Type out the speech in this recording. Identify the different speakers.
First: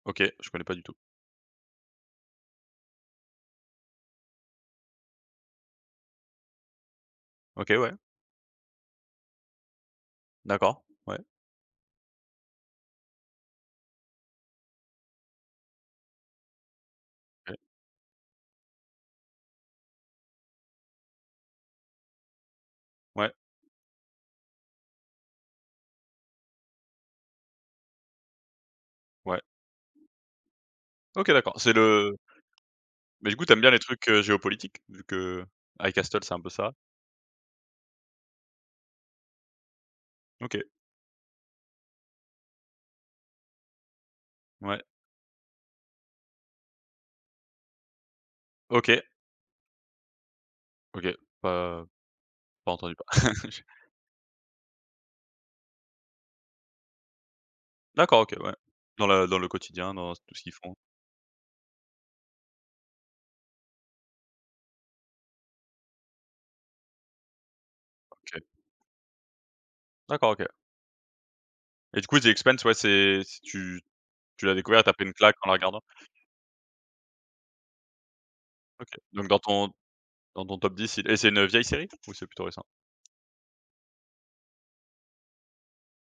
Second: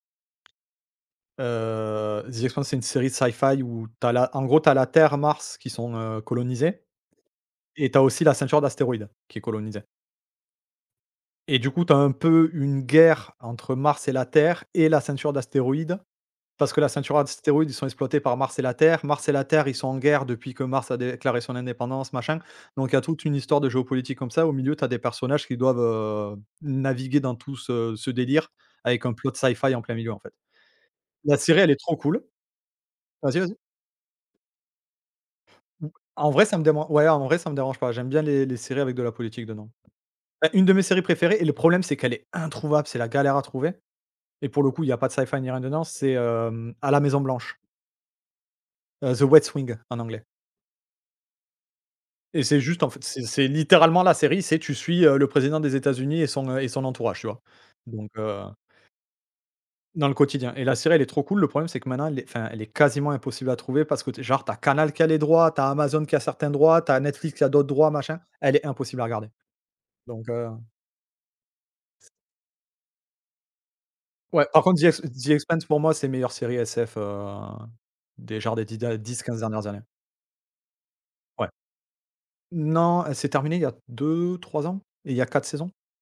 Speaker 1: OK, je connais pas du tout.
Speaker 2: Heu, The Expanse c'est une série de sci-fi où tu as la, en gros tu as la Terre, Mars qui sont, heu, colonisées,
Speaker 1: OK,
Speaker 2: et
Speaker 1: ouais.
Speaker 2: tu as aussi la ceinture d'astéroïdes qui est colonisée.
Speaker 1: D'accord, ouais.
Speaker 2: Et du coup tu as un peu une guerre entre Mars et la Terre et la ceinture d'astéroïdes, parce que la ceinture
Speaker 1: OK.
Speaker 2: d'astéroïdes, ils sont exploités par Mars et la Terre. Mars et la Terre ils sont en guerre, depuis que Mars a déclaré son indépendance machin. Donc il y a toute
Speaker 1: Ouais.
Speaker 2: une histoire de géopolitique comme ça, au milieu tu as des personnages qui doivent, heu, naviguer dans tout ce ce délire avec un plot
Speaker 1: Ouais.
Speaker 2: sci-fi en plein milieu en fait.
Speaker 1: OK
Speaker 2: La
Speaker 1: d'accord,
Speaker 2: série elle
Speaker 1: c'est
Speaker 2: est trop
Speaker 1: le
Speaker 2: cool.
Speaker 1: Mais du
Speaker 2: Vas-y,
Speaker 1: coup tu
Speaker 2: vas-y.
Speaker 1: aimes bien les trucs, heu, géopolitiques vu que avec Astol
Speaker 2: En
Speaker 1: c'est un
Speaker 2: vrai
Speaker 1: peu
Speaker 2: ça me
Speaker 1: ça?
Speaker 2: deman ouais en vrai ça me dérange pas, j'aime bien les les séries avec de la politique dedans. Bah,
Speaker 1: OK.
Speaker 2: une de mes séries préférées, et le problème c'est qu'elle est introuvable, c'est la galère à trouver. Et pour le
Speaker 1: Ouais.
Speaker 2: coup il y a pas de sci-fi il y a rien dedans, c'est À la Maison Blanche.
Speaker 1: OK.
Speaker 2: The West Wing en anglais.
Speaker 1: OK. Bah, heu,
Speaker 2: Et c'est
Speaker 1: pas
Speaker 2: juste en
Speaker 1: entendu
Speaker 2: fait,
Speaker 1: par
Speaker 2: c'est c'est littéralement la série, c'est, tu suis le président des États-Unis et son et son entourage tu vois? Donc
Speaker 1: D'accord, OK,
Speaker 2: heu
Speaker 1: ouais. Dans le le quotidien
Speaker 2: dans le
Speaker 1: dans tout ce
Speaker 2: quotidien.
Speaker 1: qu'ils
Speaker 2: Et la
Speaker 1: font.
Speaker 2: série elle est trop cool, le problème c'est que maintenant elle est, enfin elle est quasiment impossible à trouver parce que genre tu as Canal qui a les droits, tu as Amazon qui a certains droits, tu as Netflix qui a d'autres droits machin,
Speaker 1: OK.
Speaker 2: elle est impossible à regarder. Donc,
Speaker 1: D'accord, OK.
Speaker 2: heu
Speaker 1: Et du coup, The Expanse, ouais c'est, tu tu
Speaker 2: Ouais
Speaker 1: l'as
Speaker 2: par contre,
Speaker 1: découvert,
Speaker 2: The
Speaker 1: tu as
Speaker 2: Ex
Speaker 1: pris une
Speaker 2: The
Speaker 1: claque en la
Speaker 2: Expanse
Speaker 1: regardant?
Speaker 2: pour moi c'est meilleure série SF, heu, des genres des 10 des
Speaker 1: OK. Donc
Speaker 2: 10- 15
Speaker 1: dans
Speaker 2: dernières
Speaker 1: ton
Speaker 2: années.
Speaker 1: dans ton top 10, c'est et c'est une
Speaker 2: Ouais.
Speaker 1: vieille série ou c'est plutôt récent?
Speaker 2: Non, heu, c'est terminé il y a 2-3 ans, et il y a 4 saisons.